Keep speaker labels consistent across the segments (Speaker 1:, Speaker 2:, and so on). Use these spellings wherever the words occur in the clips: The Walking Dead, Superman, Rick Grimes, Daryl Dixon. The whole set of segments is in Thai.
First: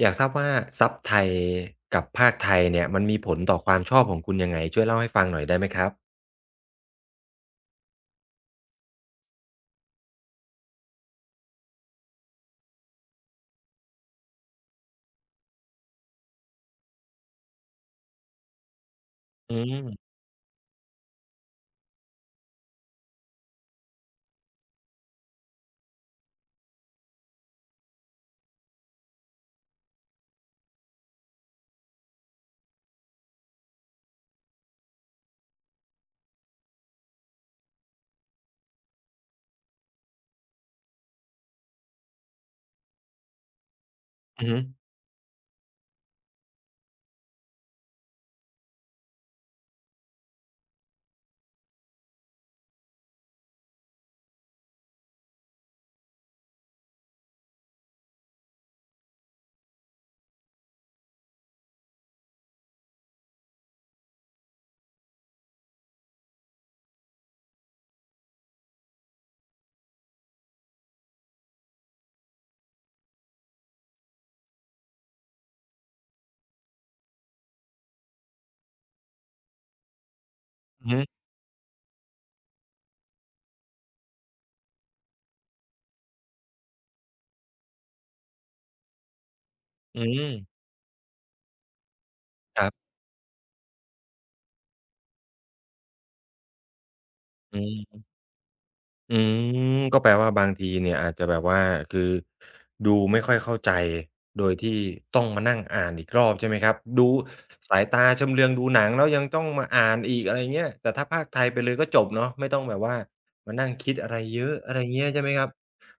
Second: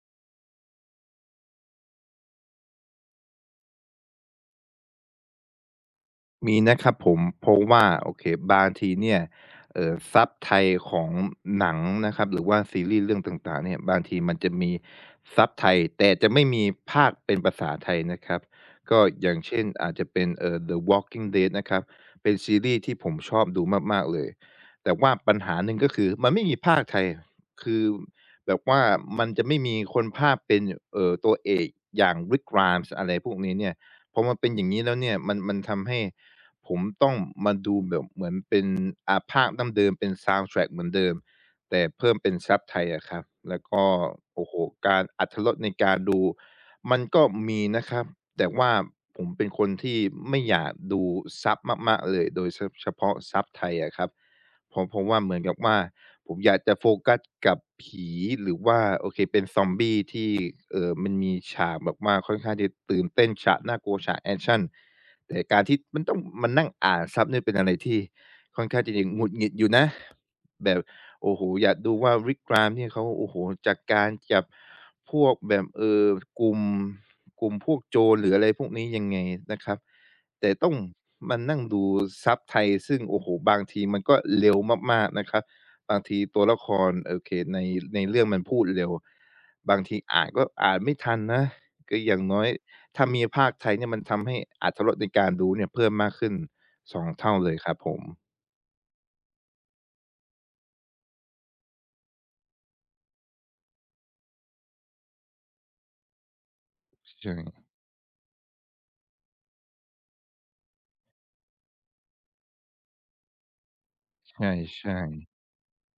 Speaker 1: อยากทราบว่าซับไทยกับภาคไทยเนี่ยมันมีผลต่อความชอบของคุณยังไงช่วยเล่าให้ฟังหน่อยได้ไหมครับ
Speaker 2: มีนะครับผมเพราะว่าโอเคบางทีเนี่ยซับไทยของหนังนะครับหรือว่าซีรีส์เรื่องต่างๆเนี่ยบางทีมันจะมีซับไทยแต่จะไม่มีพากย์เป็นภาษาไทยนะครับก็อย่าง
Speaker 1: อื
Speaker 2: เช่นอาจ
Speaker 1: ม
Speaker 2: จะเป็นThe Walking Dead นะครับเป็นซีรีส์ที่ผมชอบดูมากๆเลยแต่ว่าปัญหาหนึ่งก็คือมันไม่มีพากย์ไทยคือแบบว่ามันจะไม่มีคนพากย์เป็นตัวเอกอย่าง Rick Grimes อะไรพวกนี้เนี่ยพอมันเป็นอย่างงี้แล้วเนี่ยมันทำให้ ผมต้องมาดูแบบเหมือนเป็นภาคดั้งเดิมเป็นซาวด์แทร็กเหมือนเดิมแต่เพิ่มเป็นซับไทยอะครับแล้วก็
Speaker 1: อื
Speaker 2: โอ้
Speaker 1: อ
Speaker 2: โฮ
Speaker 1: ฮึ
Speaker 2: การอรรถรสในการดูมันก็มีนะครับแต่ว่าผมเป็นคนที่ไม่อยากดูซับมากๆเลยโดยเฉพาะซับไทยอะครับเพราะว่าเหมือนกับว่าผมอยากจะโฟกัสกับผีหรือว่าโอเคเป็นซอมบี้ที่มันมีฉากแบบว่าค่อนข้างที่ตื่นเต้นฉากน่ากลัวฉากแอกชัน แต่การที่มันต้องมานั่งอ่านซับเนี่ยเป็นอะไรที่ค่อนข้าง่จะหงุดหงิดอยู่นะแบบโอ้โฮอยากดูว่า Rick Grimes เนี่ยเขาโอ้โฮจัดการจับพวกแบบกลุ่มกลุ่มพวกโจรหรืออะไรพวกนี้ยังไงนะครับแต่ต้อง
Speaker 1: อือฮึ
Speaker 2: มานั่งดูซับไทยซึ่งโอ้โฮบางทีมันก็เร็วมากๆนะครับบางทีตัวละครโอเคในเรื่องมันพูดเร็วบางที
Speaker 1: อื
Speaker 2: อ่านก็
Speaker 1: ม
Speaker 2: อ่านไม่ทันนะก็อย่างน้อย
Speaker 1: ครับ
Speaker 2: ถ้ามีภาคไทยเนี่ยมันทำให้อรรถรสในการดูเนี่ยเพิ่มมากขึ้น2เท่าเลย
Speaker 1: อื
Speaker 2: ครับผม
Speaker 1: ม อืมก็แปลว่าบางทีเนี่ยอาจจะแบบว่าคือดูไม่ค่อยเข้าใจโดยที่ต้องมานั่งอ่านอีกรอบใช่ไหมครับดู
Speaker 2: ใช
Speaker 1: สายตาชำเลืองดูหนังแล้วยังต้องมาอ่านอีกอะไรเงี้ยแต่ถ้าพากย์ไทยไปเลยก็จบเนาะไม่ต้องแบบว่ามานั่งคิดอะไรเย
Speaker 2: ่
Speaker 1: อะอะไร
Speaker 2: ใช่
Speaker 1: เงี้ยใช่ไหมครับ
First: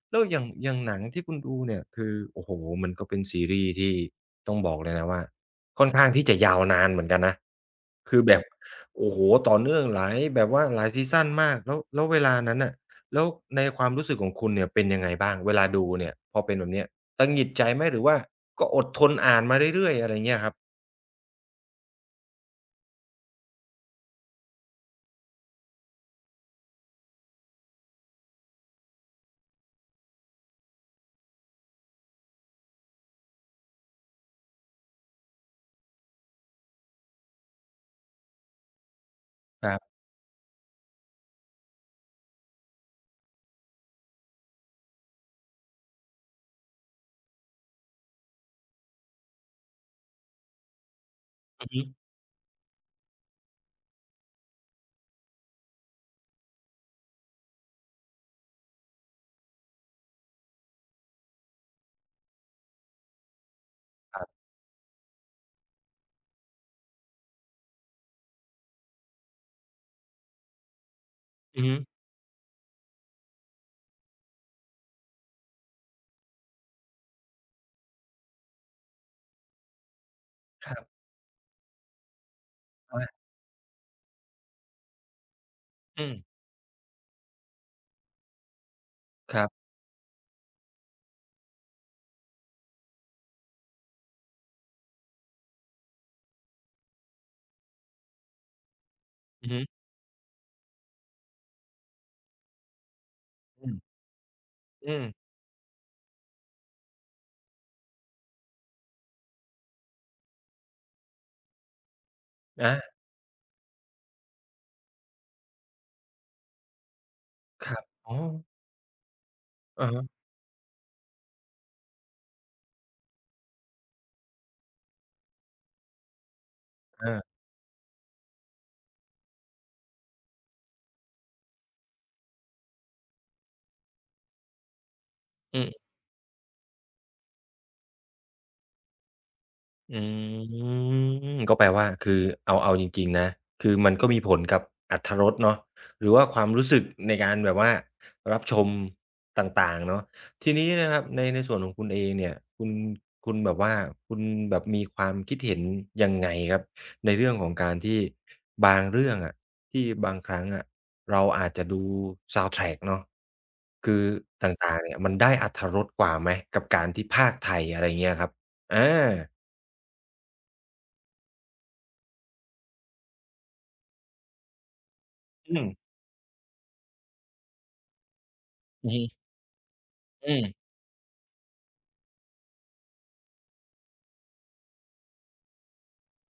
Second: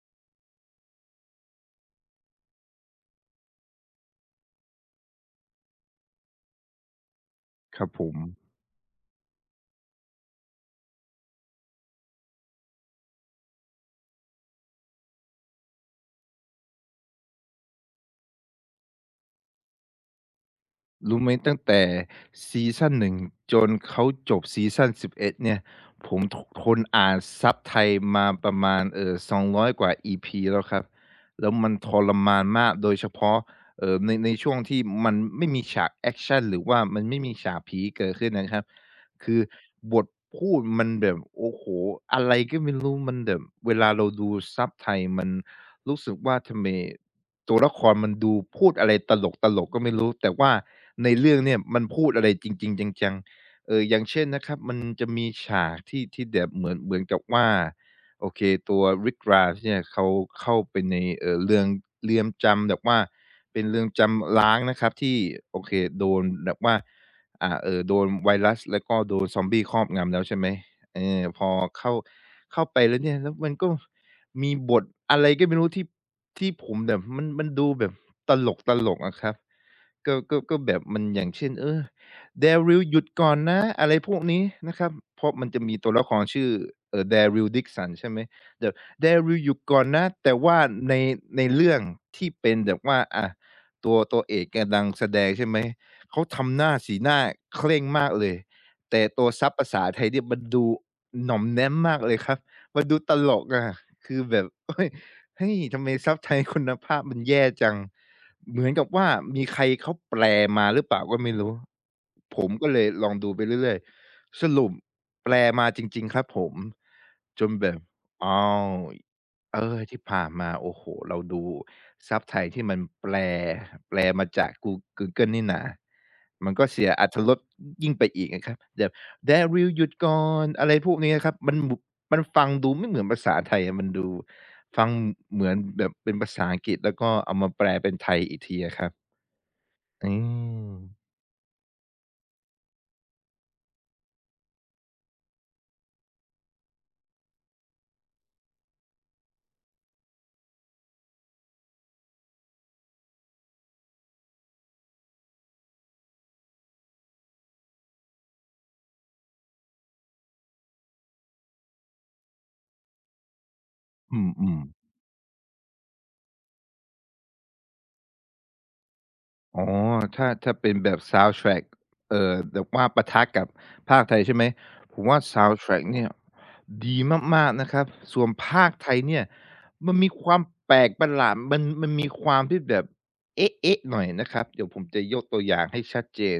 Speaker 1: แล้วอย่างอย่างหนังที่คุณดูเนี่ยคือโอ้โฮมันก็เป็นซีรีส์ที่ต้องบอกเลยนะว่าค่อนข้างที่จะยาวนานเหมือนกันนะ
Speaker 2: ๆครับผม
Speaker 1: คือแบบโอ้โฮต่อเนื่องหลายแบบว่าหลายซีซันมากแล้วแล้วเวลานั้นน่ะ แล้วในความรู้สึกของคุณเนี่ยเป็นยังไงบ้างเวลาดูเนี่ยพอเป็นแบบเนี้ยตังหงิดใจไหมหรือว่าก็อดทนอ่านมาเรื่อยๆอะไรเงี้ยครับ
Speaker 2: รู้ไหมตั้งแต่ซีซัน1จนเขาจบซีซัน11เอ็ดเนี่ยผมททนอ่านซับไทยมาประมาณ200กว่า EP แล้วครับแล้วมันทรมานมากโดยเฉพาะในช่วงที่มันไม่มีฉากแอกชันหรือว่ามันไม่มีฉากผีเกิดขึ้นนะครับคือ
Speaker 1: ครับ
Speaker 2: บทพูดมันแบบโอ้โฮอะไรก็ไม่รู้มันแบบเวลาเราดูซับไทยมัน รู้สึกว่าทำไมตัวละครมันดูพูดอะไรตลกๆก็ไม่รู้แต่ว่าในเรื่องเนี่ย
Speaker 1: อือ
Speaker 2: มั
Speaker 1: ฮึ
Speaker 2: นพูดอะไรจริงๆจังๆเอออย่างเช่นนะครับมันจะมีฉากที่แบบเหมือนกับว่าโอเคตัว Rick Grimes เนี่ยเขาเข้าไปในเรือนจำแบบว่าเป็นเรือน
Speaker 1: ครั
Speaker 2: จำ
Speaker 1: บ
Speaker 2: ร้างนะครับที่โอเคโดนแบบว่าโดนไวรัสแล้วก็โดนซอมบี้ครอบงำแล้วใช่ไหมเออพอ
Speaker 1: อือฮึ
Speaker 2: เข้าเข้าไปแล้วเนี่ยแล้วมันก็ มีบทอะไรก็ไม่รู้ที่ผมแบบมันดูแบบตลกๆอะครับ ก็
Speaker 1: ค
Speaker 2: แบบ
Speaker 1: รั
Speaker 2: มั
Speaker 1: บ
Speaker 2: นอย่างเช่นเออ Daryl หยุด
Speaker 1: อา
Speaker 2: ก่อนนะอะไรพวกนี้นะครับเพราะมันจะมีตัวละ
Speaker 1: อื
Speaker 2: ค
Speaker 1: ม
Speaker 2: รชื่อDaryl Dixon ใช่ไหมแบบ
Speaker 1: ค
Speaker 2: Daryl
Speaker 1: รั
Speaker 2: หยุด
Speaker 1: บ
Speaker 2: ก่อนนะแต่ว่าในในเรื่องที่เป็นแบบว่าอะตัวเอกกำลังแสดงใช่ไหมเขาทำหน้าสีหน้าเคร่งมากเลยแต่ตัว
Speaker 1: อื
Speaker 2: ซั
Speaker 1: อ
Speaker 2: บ
Speaker 1: ฮึ
Speaker 2: ภาษาไทยเนี่ยมันดูหน่อมแน้มมากเลยครับมันดูตลกอะ
Speaker 1: อืม
Speaker 2: คือแบบเฮ้ย
Speaker 1: อืม
Speaker 2: เฮ้ยทำไมซับไทยคุณภาพมันแย่จัง เหมือนกับว่ามีใครเขาแปลมาหรือเปล่าก็ไม่รู้ผมก็
Speaker 1: อา
Speaker 2: เลยลองดูไปเรื่อยๆสรุปแปลมาจริงๆครับผมจนแบ
Speaker 1: ค
Speaker 2: บ
Speaker 1: รับอ๋อ
Speaker 2: อ้าวเออ
Speaker 1: อะ
Speaker 2: ที่
Speaker 1: ฮะ
Speaker 2: ผ่านมาโอ้โฮเราดูซับไทยที่มันแปลมาจากGoogle นี่นามันก็เสียอรรถ
Speaker 1: อา
Speaker 2: รสยิ่งไปอีกอะครับแบบแดริลหยุดก่อนอะไรพวกนี้อะครับมันฟังดูไม่เหมือนภาษาไทยอะมันดู ฟังเหมือน
Speaker 1: อื
Speaker 2: แบ
Speaker 1: ม
Speaker 2: บเป็นภาษาอังกฤษแล้วก็เอามาแปลเป็นไทยอีกทีอะครับ
Speaker 1: อ
Speaker 2: อื
Speaker 1: ื
Speaker 2: ม
Speaker 1: มก็แปลว่าคือเอาเอาจริงๆนะคือมันก็มีผลกับอรรถรสเนาะหรือว่าความรู้สึกในการแบบว่ารับชมต่างๆเนาะทีนี้นะครับในในส่วนของคุณเองเนี่ยคุณคุณแบบว่าคุณแบบมีความคิดเห็นยังไงครับในเรื่องของการที่บางเรื่องอะที่บางครั้งอะเราอาจจะดูซาวด์แทร็กเนาะคือ
Speaker 2: อืมอื
Speaker 1: ต
Speaker 2: ม
Speaker 1: ่างๆเนี่ยมันได้อรรถรสกว่าไหมกับการที่พากย์ไทยอะไรเงี้ยครับอา
Speaker 2: อ๋อถ้าเป็นแบบ sound track แบบว่าปะทะกับภาคไทยใช่ไหมผมว่า
Speaker 1: อื
Speaker 2: sound
Speaker 1: ม
Speaker 2: track เนี่ยดีมากๆนะครับส่วนภาคไท
Speaker 1: อือ
Speaker 2: ย
Speaker 1: ฮึ
Speaker 2: เนี่ยมันมีค
Speaker 1: อื
Speaker 2: วาม
Speaker 1: ม
Speaker 2: แปลกประหลาดมันมีความที่แบบเอ๊ะๆหน่อยนะครับเดี๋ยวผมจะยกตัวอย่างให้ชัดเจน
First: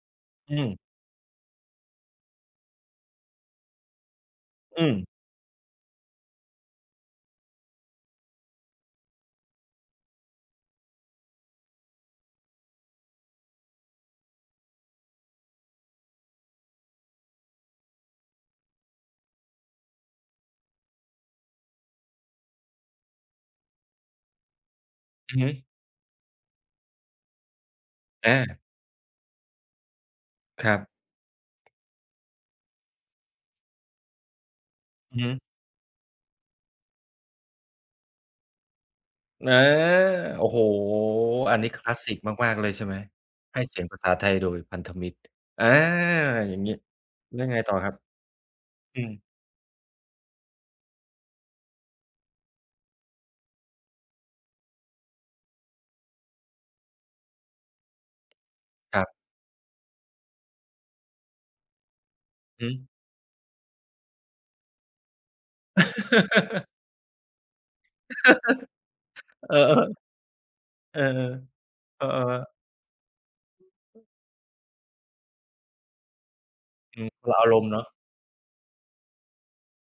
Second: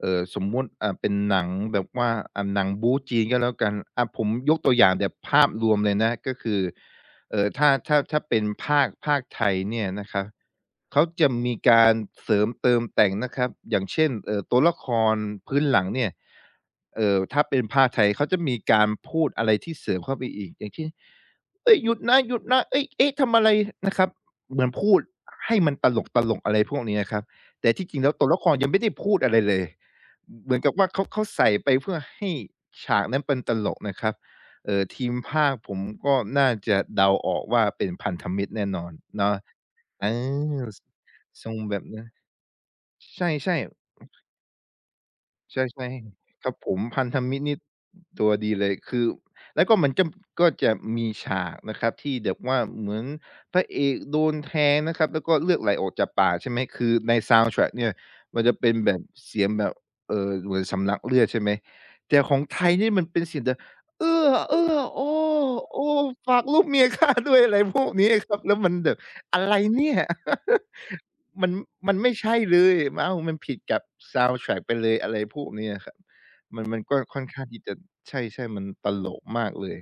Speaker 2: สม
Speaker 1: อื
Speaker 2: มุติ
Speaker 1: ม
Speaker 2: เป็นหนังแบบว่าหนังบู๊จีนก็แล้วกันผมยกตัว
Speaker 1: อื
Speaker 2: อย่าง
Speaker 1: ม
Speaker 2: แบบภาพรวมเลยนะก็คือถ้าเป็นภาคไทยเนี่ยนะครับ เขาจะมีการเสริมเติมแต่งนะครับอย่างเช่นตัวละครพื้นหลังเนี่ยถ้าเป็นภาคไทยเขาจะมีการพูดอะไรที่เสริมเข้าไปอีกอย่างเช่นเฮ้ยหยุดนะหยุดนะเฮ้ยเอ๊ะทำอะไรนะครับเหมือนพูด
Speaker 1: อือฮึ
Speaker 2: ให้มันตลกๆอะไรพวกนี้นะครับแต่ที่จริงแล้วตัวละคร
Speaker 1: อา
Speaker 2: ยังไม่ได้พูดอะไรเลยเหมือน
Speaker 1: ค
Speaker 2: กับ
Speaker 1: รับ
Speaker 2: ว่าเขาใส่ไปเพื่อให้ฉากนั้นเป็นตลกนะครับทีม
Speaker 1: อือฮึ
Speaker 2: พากย์ผมก็น่าจะเดาออกว่าเป็นพันธมิตรแน่นอนเนาะ
Speaker 1: อา
Speaker 2: อา
Speaker 1: โอ้โฮ
Speaker 2: สทร
Speaker 1: อั
Speaker 2: ง
Speaker 1: นนี้
Speaker 2: แบ
Speaker 1: ค
Speaker 2: บ
Speaker 1: ลาส
Speaker 2: นั้น
Speaker 1: สิกมากๆเลยใช่ไหม
Speaker 2: ใช่
Speaker 1: ให้เสียงภา
Speaker 2: ๆ
Speaker 1: ษาไทยโดยพันธมิตร
Speaker 2: ใช
Speaker 1: อา
Speaker 2: ่ๆครั
Speaker 1: อ
Speaker 2: บ
Speaker 1: ย่าง
Speaker 2: ผ
Speaker 1: งี้
Speaker 2: มพันธมิต
Speaker 1: แล้
Speaker 2: ร
Speaker 1: ว
Speaker 2: นี่
Speaker 1: ไงต่อครับ
Speaker 2: ตัวดีเลยคื
Speaker 1: อื
Speaker 2: อ
Speaker 1: ม
Speaker 2: แล้วก็มันจะก็จะมีฉากนะครับที่แบบว่าเหมือนพระเอกโดนแทงนะครับแล้วก็เลือดไหลออกจากปากใช่ไหมคือในซาวด์แทร็กเนี่ยมันจะเป็นแบ
Speaker 1: ค
Speaker 2: บ
Speaker 1: รับ
Speaker 2: เสียงแบบเหมือนสำลักเลือดใช่ไหมแต่ของไท
Speaker 1: อื
Speaker 2: ย
Speaker 1: อ
Speaker 2: นี่มันเป็นเสียงแบบเอื้อเอื้อโอ้โอ้ ฝากลูก
Speaker 1: ฮึ
Speaker 2: เมียข้าด้วยอะไรพวกนี้ครับแล้วมันแบบอะไร
Speaker 1: เออ
Speaker 2: เนี่ย
Speaker 1: ๆเออ
Speaker 2: มัน
Speaker 1: ๆ
Speaker 2: มัน
Speaker 1: เออ
Speaker 2: ไม่ใช่
Speaker 1: ๆ
Speaker 2: เลยอ้าวมันผิดกับซาวนด์แทร็กไปเลยอะไรพวกเนี้ยครับ มันก็ค่อ
Speaker 1: ค
Speaker 2: น
Speaker 1: นละ
Speaker 2: ข้าง
Speaker 1: อาร
Speaker 2: ที่
Speaker 1: มณ์
Speaker 2: จะ
Speaker 1: เนาะ
Speaker 2: ใช่ๆมันตลกมากเลย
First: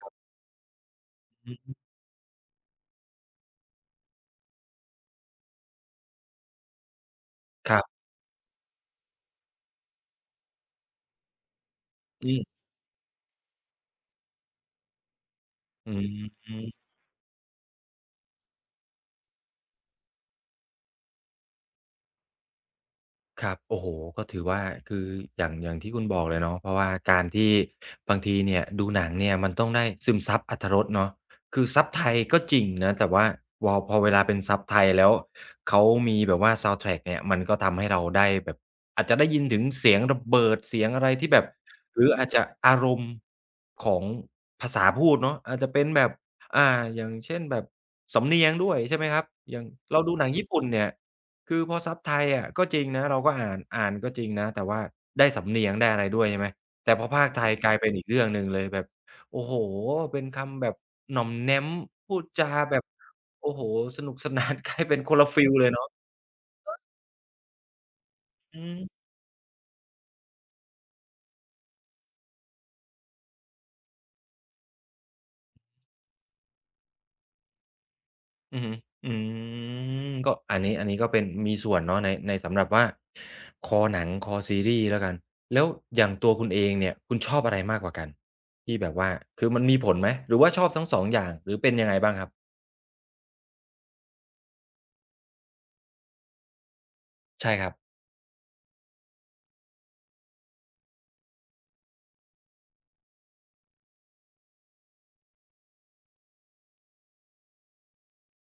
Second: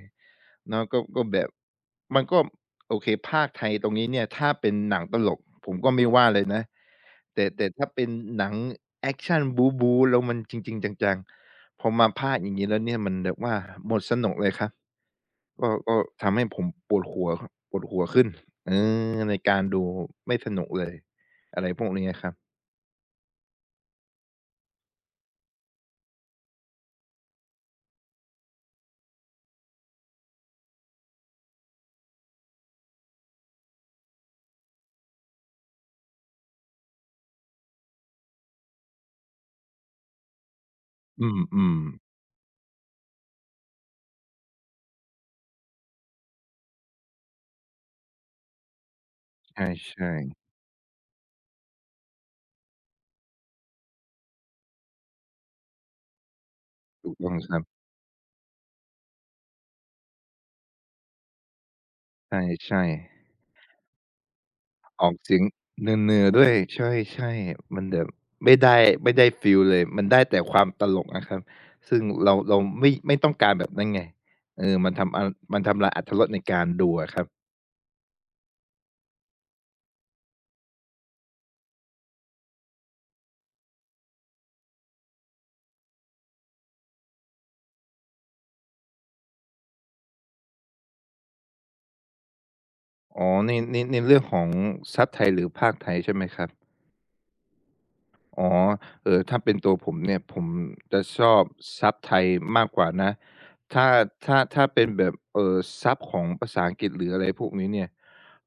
Speaker 2: เนาะก็ก็แบบ
Speaker 1: อือฮึ
Speaker 2: มันก็โอเคพากย์ไทยตรงนี้เนี่ยถ้าเป็นหนังตลกผมก็ไม่ว่าเลยนะแต่
Speaker 1: ครั
Speaker 2: ถ้า
Speaker 1: บ
Speaker 2: เป็นหนังแอกชันบู๊ๆแล้วมันจริงๆจังๆพอมาพาก
Speaker 1: อื
Speaker 2: ย์อย่าง
Speaker 1: ม
Speaker 2: งี้แล้วเนี่ยมันแบบว่าหมดสนุกเลยครับก็
Speaker 1: อื
Speaker 2: ก็ทำให้ผม
Speaker 1: ม
Speaker 2: ปวดหัวปวดหัวขึ้นเออในการดูไม่สนุกเลยอะไรพวกนี้อะครับ
Speaker 1: ครับโอ้โฮก็ถือว่าคืออย่างอย่างที่คุณบอกเลยเนาะเพราะว่าการที่บางทีเนี่ยดูหนังเนี่ยมันต้องได้ซึมซับอรรถรสเนาะคือซับไทยก็จริงนะแต่ว่าวอพอเวลาเป็นซับไทยแล้วเขามีแบบว่าซาวนด์แทร็กเนี่ยมันก็ทำให้เราได้แบบอาจจะได้ยินถึงเสียงระเบิดเสียงอะไร
Speaker 2: อื
Speaker 1: ที่แบบ
Speaker 2: ม
Speaker 1: หรืออาจจะอารมณ์ของภาษาพูดเนาะอาจจะเป็นแบบอ่าอย่างเช่นแบบสำเนียงด้วยใช่ไหมครับ
Speaker 2: ๆใ
Speaker 1: อย่างเรา
Speaker 2: ช่
Speaker 1: ดูหนังญี่ปุ่นเนี่ย คือพอซับไทยอะก็จริงนะเราก็อ่านอ่านก็จริงนะแต่ว่าได้สำเนียงได้อะไรด้วยใช่ไหมแต่
Speaker 2: ๆ
Speaker 1: พอ
Speaker 2: ถูก
Speaker 1: พา
Speaker 2: ต้
Speaker 1: ก
Speaker 2: อ
Speaker 1: ย์
Speaker 2: ง
Speaker 1: ไท
Speaker 2: ค
Speaker 1: ย
Speaker 2: รับ
Speaker 1: กลายเป็นอีกเรื่องหนึ่งเลยแบบโอ้โฮเป็นคำแบบหน่อมแน้มพูดจาแบ
Speaker 2: ใช่
Speaker 1: บ
Speaker 2: ๆ
Speaker 1: โอ้โฮสนุกสนาน กลายเป็น
Speaker 2: ออ
Speaker 1: ค
Speaker 2: ก
Speaker 1: นละ
Speaker 2: เสีย
Speaker 1: ฟี
Speaker 2: ง
Speaker 1: ลเลยเนาะ
Speaker 2: เนอๆด้วยใช่ๆมันแบบไม่
Speaker 1: อื
Speaker 2: ได้
Speaker 1: ม
Speaker 2: ไม่ได้ฟีลเลยมันได้แต่ความตลกอะครับซึ่งเราไม่ต้องการแบบนั้นไงเออมันทำอามันทำลายอรรถรสในการดูอะครับ
Speaker 1: อือฮึอืมก็อันนี้อันนี้ก็เป็นมีส่วนเนาะในในสำหรับว่าคอหนังคอซีรีส์แล้วกันแล้วอย่างตัวคุณเองเนี่ยคุณชอบอะไรมากกว่ากันที่แบบว่าคือมันมีผลไหมหรือว่าชอบทั้งสองอย่างหรือเป็นยังไงบ้างครับ
Speaker 2: อ๋อในเรื่องของซับไทยหรือพากย์ไทยใช่ไหมครับ
Speaker 1: ใช่ครับ
Speaker 2: อ๋อถ้าเป็นตัวผมเนี่ยผมจะชอบซับไทยมากกว่านะถ้าถ้าเป็นแบบซับของภาษาอังกฤษหรืออะไรพวกนี้เนี่ย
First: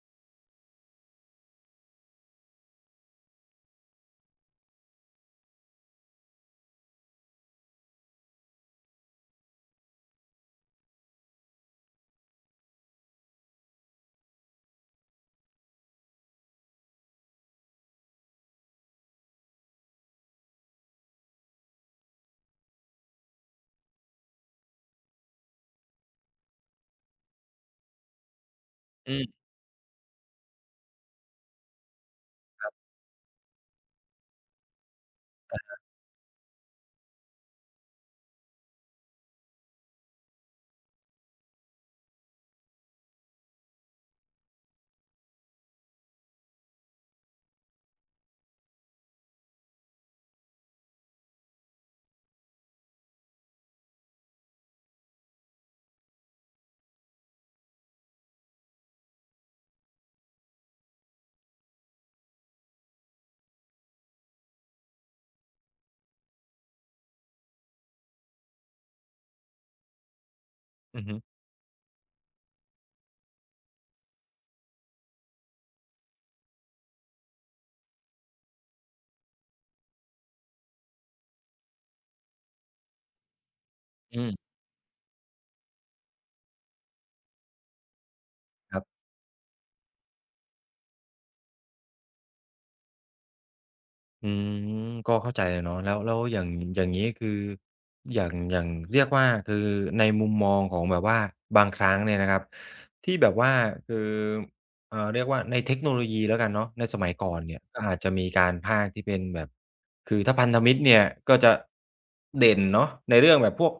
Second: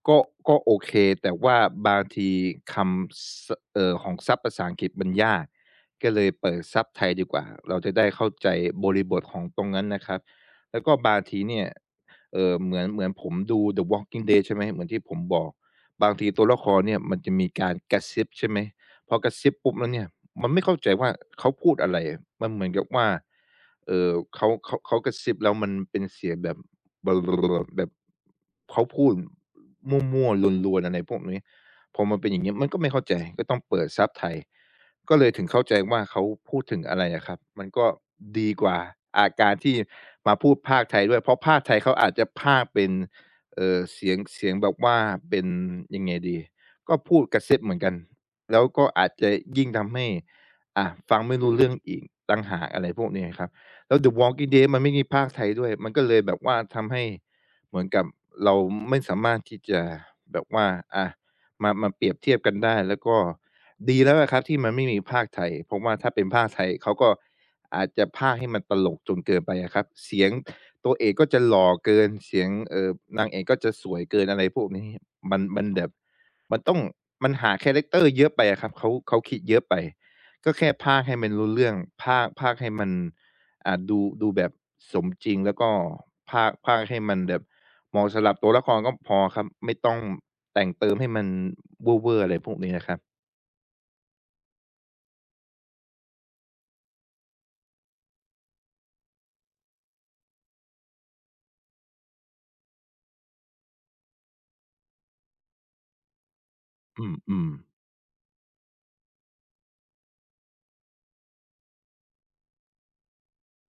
Speaker 2: ก็ก็โอเคแต่ว่าบางทีคำซของซับภาษาอังกฤษมันยากก็เลยเปิดซับไทยดีกว่าเราจะได้เข้าใจบริบทของตรงนั้นนะครับแล้วก็บางทีเนี่ยเหมือนผมดู The Walking Dead ใช่ไหมเหมือนที่ผมบอกบางทีตัวละครเนี่ยมันจะมีการกระซิบใช่ไหม พอกระซิบปุ๊บแล้วเนี่ยมันไม่เข้าใจว่าเขาพูดอะไรมันเหมือนกับว่าเขากระซิบแล้วมันเป็นเสียงแบบแบบเขาพู
Speaker 1: อื
Speaker 2: ด
Speaker 1: ม
Speaker 2: มั่วๆรวนๆอะไรพวกนี้พอมันเป็นอย่างงี้มันก็ไม่เข้าใจก็ต้องเปิดซับไทยก็เลยถึงเข้าใจว่าเขาพูดถึงอะไรอะครับมันก็ดีกว่าอาการที่มาพูดพากย์ไทยด้วยเพราะพากย์ไทยเขาอาจจะพากย์เป็นเสียงแบบว่าเป็นยังไงดีก็พูดกระซิบเหมือนกัน แล้วก็อาจจะยิ่งทำให้อ่าฟังไม่รู้เรื่องอีกต่างหากอะไรพวกนี้ครับแล้ว The Walking Dead มันไม่มีภาคไทยด้วยมันก็เลยแบบว่าทำให้เหมือนกับเราไม่สามารถที่จะแบบว่าอ่ามามาเปรียบเทียบกันได้แล้วก็ดีแล้วอะครับที่มันไม่มีภาคไทยเพราะว่าถ้าเป็นภาคไทยเขาก็อาจจะพากย์ให้มันตลกจนเกินไปอะครับเสียงตัว
Speaker 1: อื
Speaker 2: เอ
Speaker 1: อ
Speaker 2: ก
Speaker 1: ฮึ
Speaker 2: ก็จะหล่อเกินเสียงนางเอกก็จะสวยเกินอะไรพวกนี้มันมันแบบ มันต้องมันหาคาแรกเตอร์เยอะไปอะครับเขาคิดเยอะไปก็แค่พากย์ให้มันรู้เรื่องพากย์ให้มันอ่าดู
Speaker 1: อื
Speaker 2: ดูแบบ
Speaker 1: ม
Speaker 2: สมจริงแล้วก็พากย์ให้มันแบบเหมาะสำหรับตัวละค
Speaker 1: ค
Speaker 2: ร
Speaker 1: รั
Speaker 2: ก็
Speaker 1: บ
Speaker 2: พอครับไม่ต้องแต่งเติมให้มันเว่อร์ๆอะไรพวกนี้นะครับ
Speaker 1: อืมก็เข้าใจเลยเนาะแล้วแล้วอย่างอย่างงี้คืออย่างอย่างเรียกว่าคือในมุมมองของแบบว่าบางครั้งเนี่ยนะครับที่แบบว่าคือเรียกว่าในเทคโนโลยีแล้วกันเนาะในส
Speaker 2: อ
Speaker 1: มัยก่อ
Speaker 2: ื
Speaker 1: น
Speaker 2: ม
Speaker 1: เนี่ยก็อาจจะมีการพากย์ที่เป็นแบบคือถ้าพันธมิตรเนี่ยก็จะเด่นเนาะในเรื่องแบบพวก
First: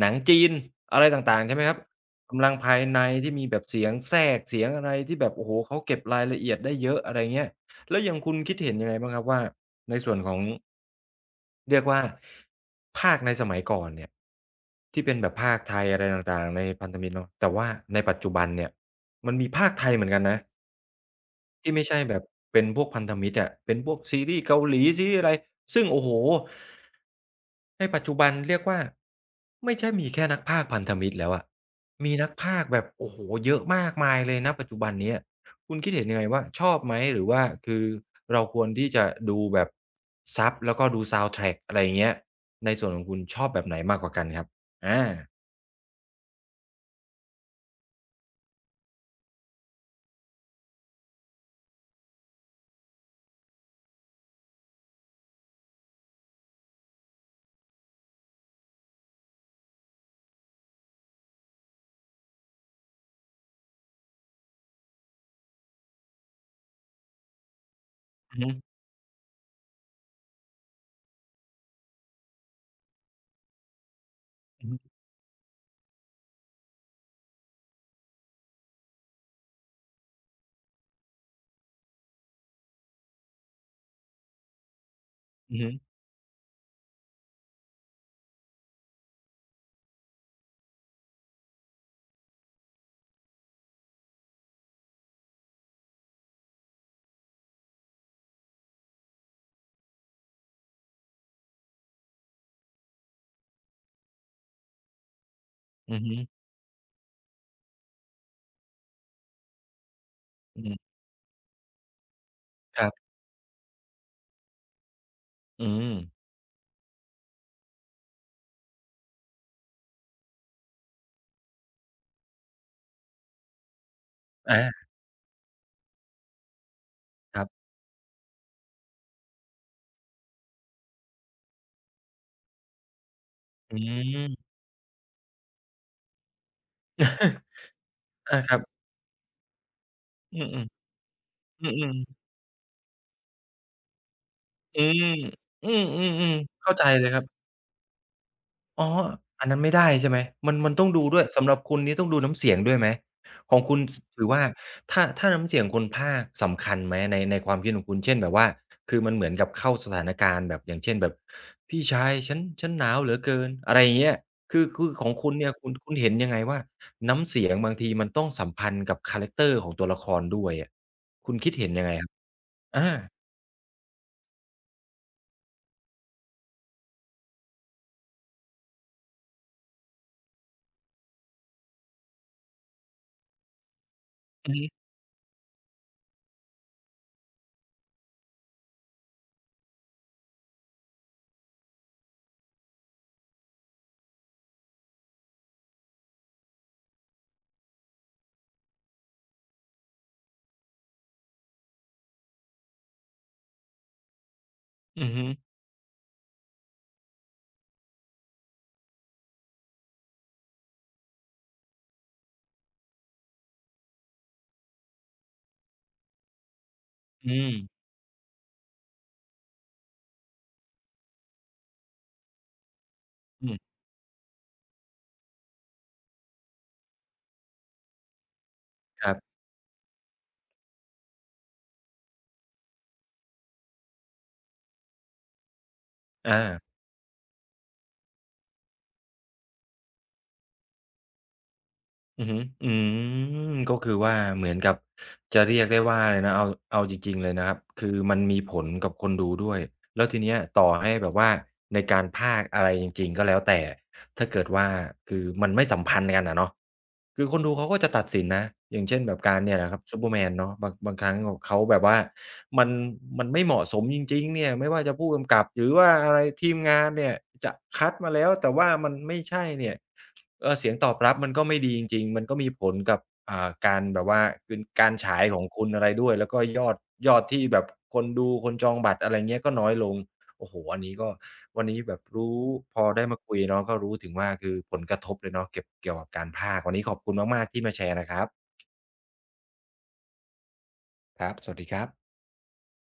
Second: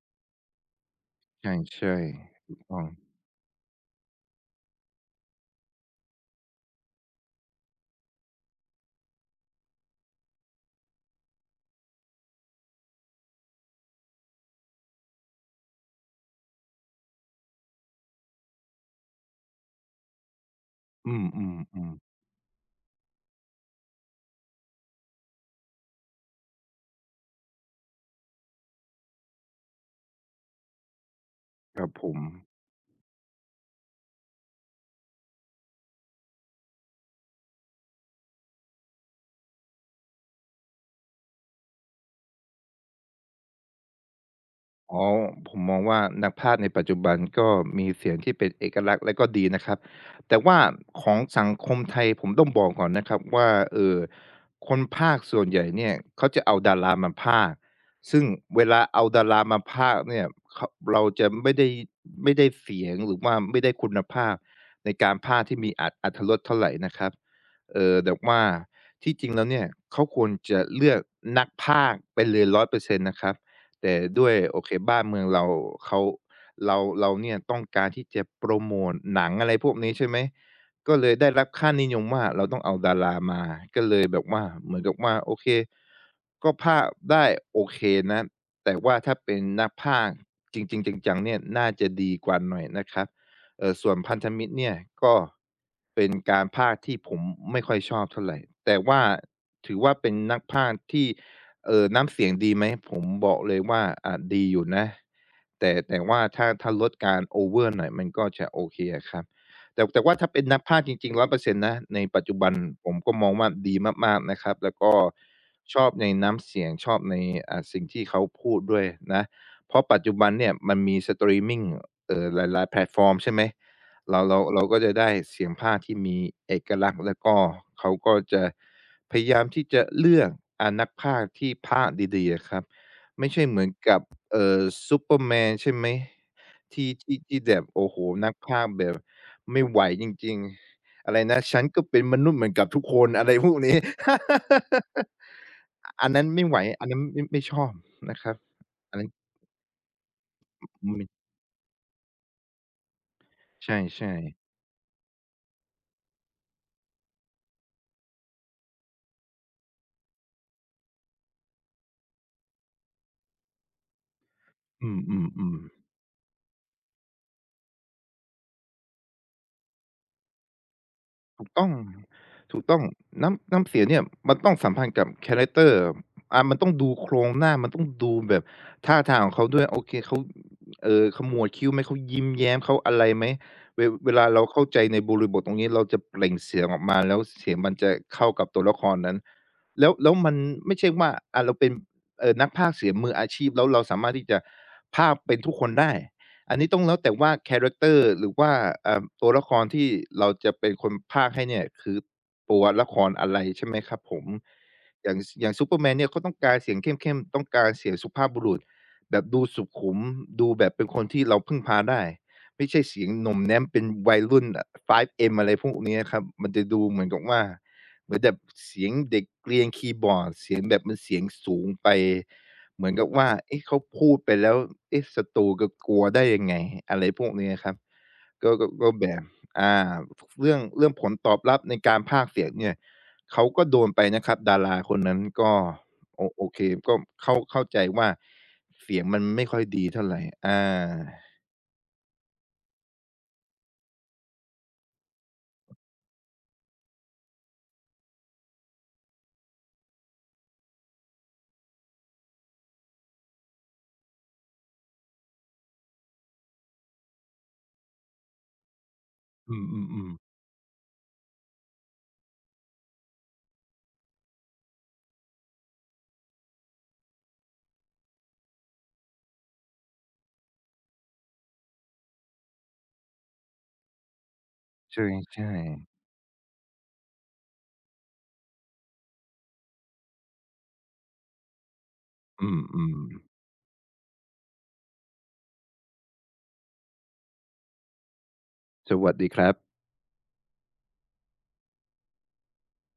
Speaker 1: หนังจีนอะไรต่า
Speaker 2: ๆ
Speaker 1: งๆใช่ไหมครับ
Speaker 2: ใช่
Speaker 1: กำ
Speaker 2: ๆ
Speaker 1: ลั
Speaker 2: ถู
Speaker 1: ง
Speaker 2: ก
Speaker 1: ภา
Speaker 2: ต้อ
Speaker 1: ย
Speaker 2: ง
Speaker 1: ในที่มีแบบเสียงแทรกเสียงอะไรที่แบบโอ้โฮเขาเก็บรายละเอียดได้เยอะอะไรเงี้ย แล้วอย่างคุณคิดเห็นยังไงบ้างครับว่าในส่วนของเรียกว่าภาคในสมัยก่อนเนี่ยที่เป็นแบบภาคไทยอะไรต่างๆในพันธมิตรเนาะแต่ว่าในปัจจุบันเนี่ยมันมีภาคไทยเหมือนกันนะ
Speaker 2: อื
Speaker 1: ที่ไม่
Speaker 2: ม
Speaker 1: ใช่แบ
Speaker 2: ๆ
Speaker 1: บเป็นพวกพันธมิตรอะเป็นพวกซีรีส์เกาหลีซีรีส์อะไรซึ่งโอ้โฮในปัจจุบันเรียกว่าไม่ใช่มีแค่นักพากย์พันธมิตรแล้วอะ
Speaker 2: ๆครับผ
Speaker 1: มี
Speaker 2: ม
Speaker 1: นักพากย์แบบโอ้โฮเยอะมากมายเลยณปัจจุบันเนี้ยคุณคิดเห็นยังไงว่าชอบไหมหรือว่าคือเราควรที่จะดูแบบซับแล้วก็ดูซาวนด์แทร็กอะไรอย่างเงี้ยในส่วนของคุณชอบแบบไหนมากกว่ากันครับ
Speaker 2: อ๋
Speaker 1: อา
Speaker 2: อผมมองว่านักพากย์ในปัจจุบันก็มีเสียงที่เป็นเอกลักษณ์และก็ดีนะครับแต่ว่าของสังคมไทยผมต้องบอกก่อนนะครับว่าคนพากย์ส่วนใหญ่เนี่ยเขาจะเอาดารามาพากย์ซึ่งเวลาเอาดารามาพากย์เนี่ยเขาเราจะไม่ได้ไม่ได้เสียงหรือว่าไม่ได้คุณภาพในการพากย์ที่มีอรรถรสเท่าไรนะครับแต่
Speaker 1: อือ
Speaker 2: ว่า
Speaker 1: ฮึ
Speaker 2: ที่จริงแล้วเนี่ยเขาควรจะเลือกนักพากย์ไปเลย100%นะครับ แต่ด้วยโอ
Speaker 1: อือ
Speaker 2: เค
Speaker 1: ฮึ
Speaker 2: บ้านเมืองเราเขาเราเนี่ยต้องการที่จะโพรโมตหนังอะไรพวกนี้ใช่ไหมก็เลยได้รับค่านิยมว่าเราต้องเอาดารามาก็เลยแบบว่าเหมือนกับว่าโอเค
Speaker 1: อือฮึ
Speaker 2: ก็พากย์ได้โอเคนะแต่ว่าถ้าเป็นนักพากย์จริงๆจังๆเนี่ยน่าจะดีกว่าหน่อยนะครับส่วนพันธมิตรเนี่ยก็เป็นการพากย์ที่ผมไม่ค่อยชอบเท่าไรแต่ว่าถือว่าเป็นนักพากย์ที่ น้ำเสียงดีไหมผมบอกเลยว่าดีอยู่นะแต่
Speaker 1: อื
Speaker 2: แต่
Speaker 1: อฮึ
Speaker 2: ว่าถ้าลดการโอเวอร์หน่อยมันก็จะโอเคอะครับแต่ว่าถ้าเป็นนัก
Speaker 1: อื
Speaker 2: พากย์
Speaker 1: ม
Speaker 2: จริงๆ100%นต์นะในปัจจุบัน
Speaker 1: ค
Speaker 2: ผ
Speaker 1: รั
Speaker 2: ม
Speaker 1: บ
Speaker 2: ก็มองว่าดีมากๆนะครับแล้วก็
Speaker 1: อื
Speaker 2: ชอบ
Speaker 1: ม
Speaker 2: ในน้ำเสียงชอบในสิ่งที่เขาพูดด้วยนะเพราะปัจจุบันเนี่ยมันมีสตรีมมิงหลายๆแพลตฟอร์มใช่ไหม เราเรา
Speaker 1: อา
Speaker 2: เราก็จะได้เสียงภาคที่มีเอกลักษณ์แล้วก็
Speaker 1: ครับ
Speaker 2: เขาก็จะพยายามที่จะเลือกนักพากย์ที่พากย์ดีๆอะครับไม่ใช่เหมือน
Speaker 1: อื
Speaker 2: กับเอ่
Speaker 1: ม
Speaker 2: อซูเปอร์แมนใช่ไหมที่ แบบโอ้โฮนัก
Speaker 1: อาครับ
Speaker 2: พากย์แบบไม่ไหวจริง
Speaker 1: อืม
Speaker 2: ๆอะไรนะ
Speaker 1: ๆ
Speaker 2: ฉัน
Speaker 1: อื
Speaker 2: ก็เป็นม
Speaker 1: ม
Speaker 2: นุษย์เหมือนกับทุกคนอะไรพวกนี้
Speaker 1: ๆอืมอื
Speaker 2: อันนั้น
Speaker 1: ม
Speaker 2: ไม่
Speaker 1: ๆ
Speaker 2: ไหว
Speaker 1: ๆเข้าใจ
Speaker 2: อันนั้น
Speaker 1: เลยค
Speaker 2: ไม่
Speaker 1: รับ
Speaker 2: ไม่ชอบนะครับ
Speaker 1: อ๋อ
Speaker 2: อันนั้น
Speaker 1: อันนั้นไม่ได้ใช่ไหมมันต้
Speaker 2: อื
Speaker 1: องดูด้วย
Speaker 2: ม
Speaker 1: สำหรับคุณนี่ต้องดูน้ำเสียงด้วยไหมของคุณส
Speaker 2: ใช่
Speaker 1: ถือว่า
Speaker 2: ๆ
Speaker 1: ถ้าน้ำเสียงคนพากย์สำคัญไหมในความคิดของคุณเช่นแบบว่าคือมันเหมือนกับเข้าสถานการณ์แบบอย่างเช่นแบบพี่ชายฉันหนาวเหลือเกินอะไรอย่างเงี้ยคือคื
Speaker 2: อื
Speaker 1: อของคุณเนี่
Speaker 2: ม
Speaker 1: ยคุ
Speaker 2: ๆ
Speaker 1: ณ
Speaker 2: ๆ
Speaker 1: คุณเห็นยังไงว่าน้ำเสียงบางทีมันต้องสัมพันธ์กับคาแรกเตอร์ของตัวละครด้วยอะคุณ
Speaker 2: ถูก
Speaker 1: คิด
Speaker 2: ต้อ
Speaker 1: เห็
Speaker 2: ง
Speaker 1: นยังไงครับ
Speaker 2: ถูกต้อ
Speaker 1: อา
Speaker 2: งน้ำเสียงเนี่ยมันต้องสัมพันธ์กับคาแรกเตอร์มันต้องดูโครงหน้ามันต้องดูแบบท่าทางของเขาด้วยโอเคเขาขมวดคิ้วไหมเขายิ้มแย้มเขาอะไรไหมเวเวลาเรา
Speaker 1: อือ
Speaker 2: เข้าใจ
Speaker 1: ฮึ
Speaker 2: ในบริบทตรงนี้เราจะเปล่งเสียงออกมาแล้วเสียงมันจะเข้ากับตัวละครนั้นแล้วมันไม่ใช่ว่าเราเป็นนักพากย์เสียงมืออาชีพแล้วเราสามารถที่จะพากย์เป็นทุกคนได้ อันนี้ต้องแล้วแต่ว่าคาแรคเตอร์หรือว่าตัวละครที่เราจะเป็นคนพากย์ให้เนี่ยคือตัวละครอะไรใช่ไหมครับผม
Speaker 1: อื
Speaker 2: อ
Speaker 1: อ
Speaker 2: ย่าง
Speaker 1: ฮึ
Speaker 2: ซูเปอร์แมนเนี่ยเขาต้องการเสียงเข้มๆต้องการเสียงสุภาพบุรุษแบบดูสุขุมดูแบบเป็นคนที่เราพึ่งพาได้ไม่ใช่เสียงหน่อมแน้มเป็นวัยรุ่นอ 5M อะไรพวกเนี้ยครับมันจะดูเหมือนกับ
Speaker 1: อื
Speaker 2: ว่า
Speaker 1: ม
Speaker 2: เหมือนแบบเสียงเด็กเรียนคีย์บอร์ดเสียงแบบมันเสียงสูงไป เหมือนกับว่า
Speaker 1: อื
Speaker 2: เอ๊ะเขา
Speaker 1: ม
Speaker 2: พูดไปแล้วเอ๊ะศัตรูจะกลัวได้ยังไงอะไรพวกนี้อะครับก็
Speaker 1: ค
Speaker 2: แบ
Speaker 1: รั
Speaker 2: บ
Speaker 1: บ
Speaker 2: อ่าเรื่องผลตอบรับในการพากย์เสียงเนี่ยเขาก็โดนไปนะครับดาราคนนั้นก็
Speaker 1: อา
Speaker 2: โอเคก็เข้าใจว่าเสียงมันไม่ค่อยดีเท่าไรอา
Speaker 1: อือฮึอืมก็คือว่าเหมือนกับจะเรียกได้ว่าเลยนะเอาจริงๆเลยนะครับคือมันมีผลกับคนดูด้วยแล้วทีเนี้ยต่อให้แบบว่าในการพากย์อะไรจริงๆก็แล้วแต่ถ้าเกิดว่าคือมันไม่สัมพันธ์กันอะเนาะ คือคนดูเขาก็จะตัดสินนะอย่างเช่นแบบการเนี่
Speaker 2: อื
Speaker 1: ยแหละครับซูเปอ
Speaker 2: ม
Speaker 1: ร์แม
Speaker 2: ๆ
Speaker 1: นเนาะบางครั้งของเขาแบบว่ามันมันไม่เหมาะสมจริงๆเนี่ยไม่ว่าจะผู้กำกับหรือว่าอะไรทีมงานเนี่ยจะคัดมาแล้วแต่ว่ามันไม่ใช่เนี่ยเออเสียงตอบรับมันก็ไม่ดีจริงๆมันก็มีผลกับการแบบว่าเป็นกา
Speaker 2: ๆ
Speaker 1: รฉายของ
Speaker 2: ใช่
Speaker 1: คุณอะไร
Speaker 2: ๆ
Speaker 1: ด้วยแล้วก็ยอดที่แบบคนดูคนจองบัตรอะไรเงี้ยก็น้อยลง โอ้โฮอันนี้ก็วันนี้แบบรู้
Speaker 2: อื
Speaker 1: พอ
Speaker 2: ม
Speaker 1: ได้มา
Speaker 2: ๆ
Speaker 1: คุยเนาะก็รู้ถึงว่าคือผลกระทบเลยเนาะเก็บเกี่ยวกับการพากย์วันนี้ขอบคุณมากๆที่มาแชร์นะครับ
Speaker 2: สวัสดีครับ
Speaker 1: ครับสวัสดีครับ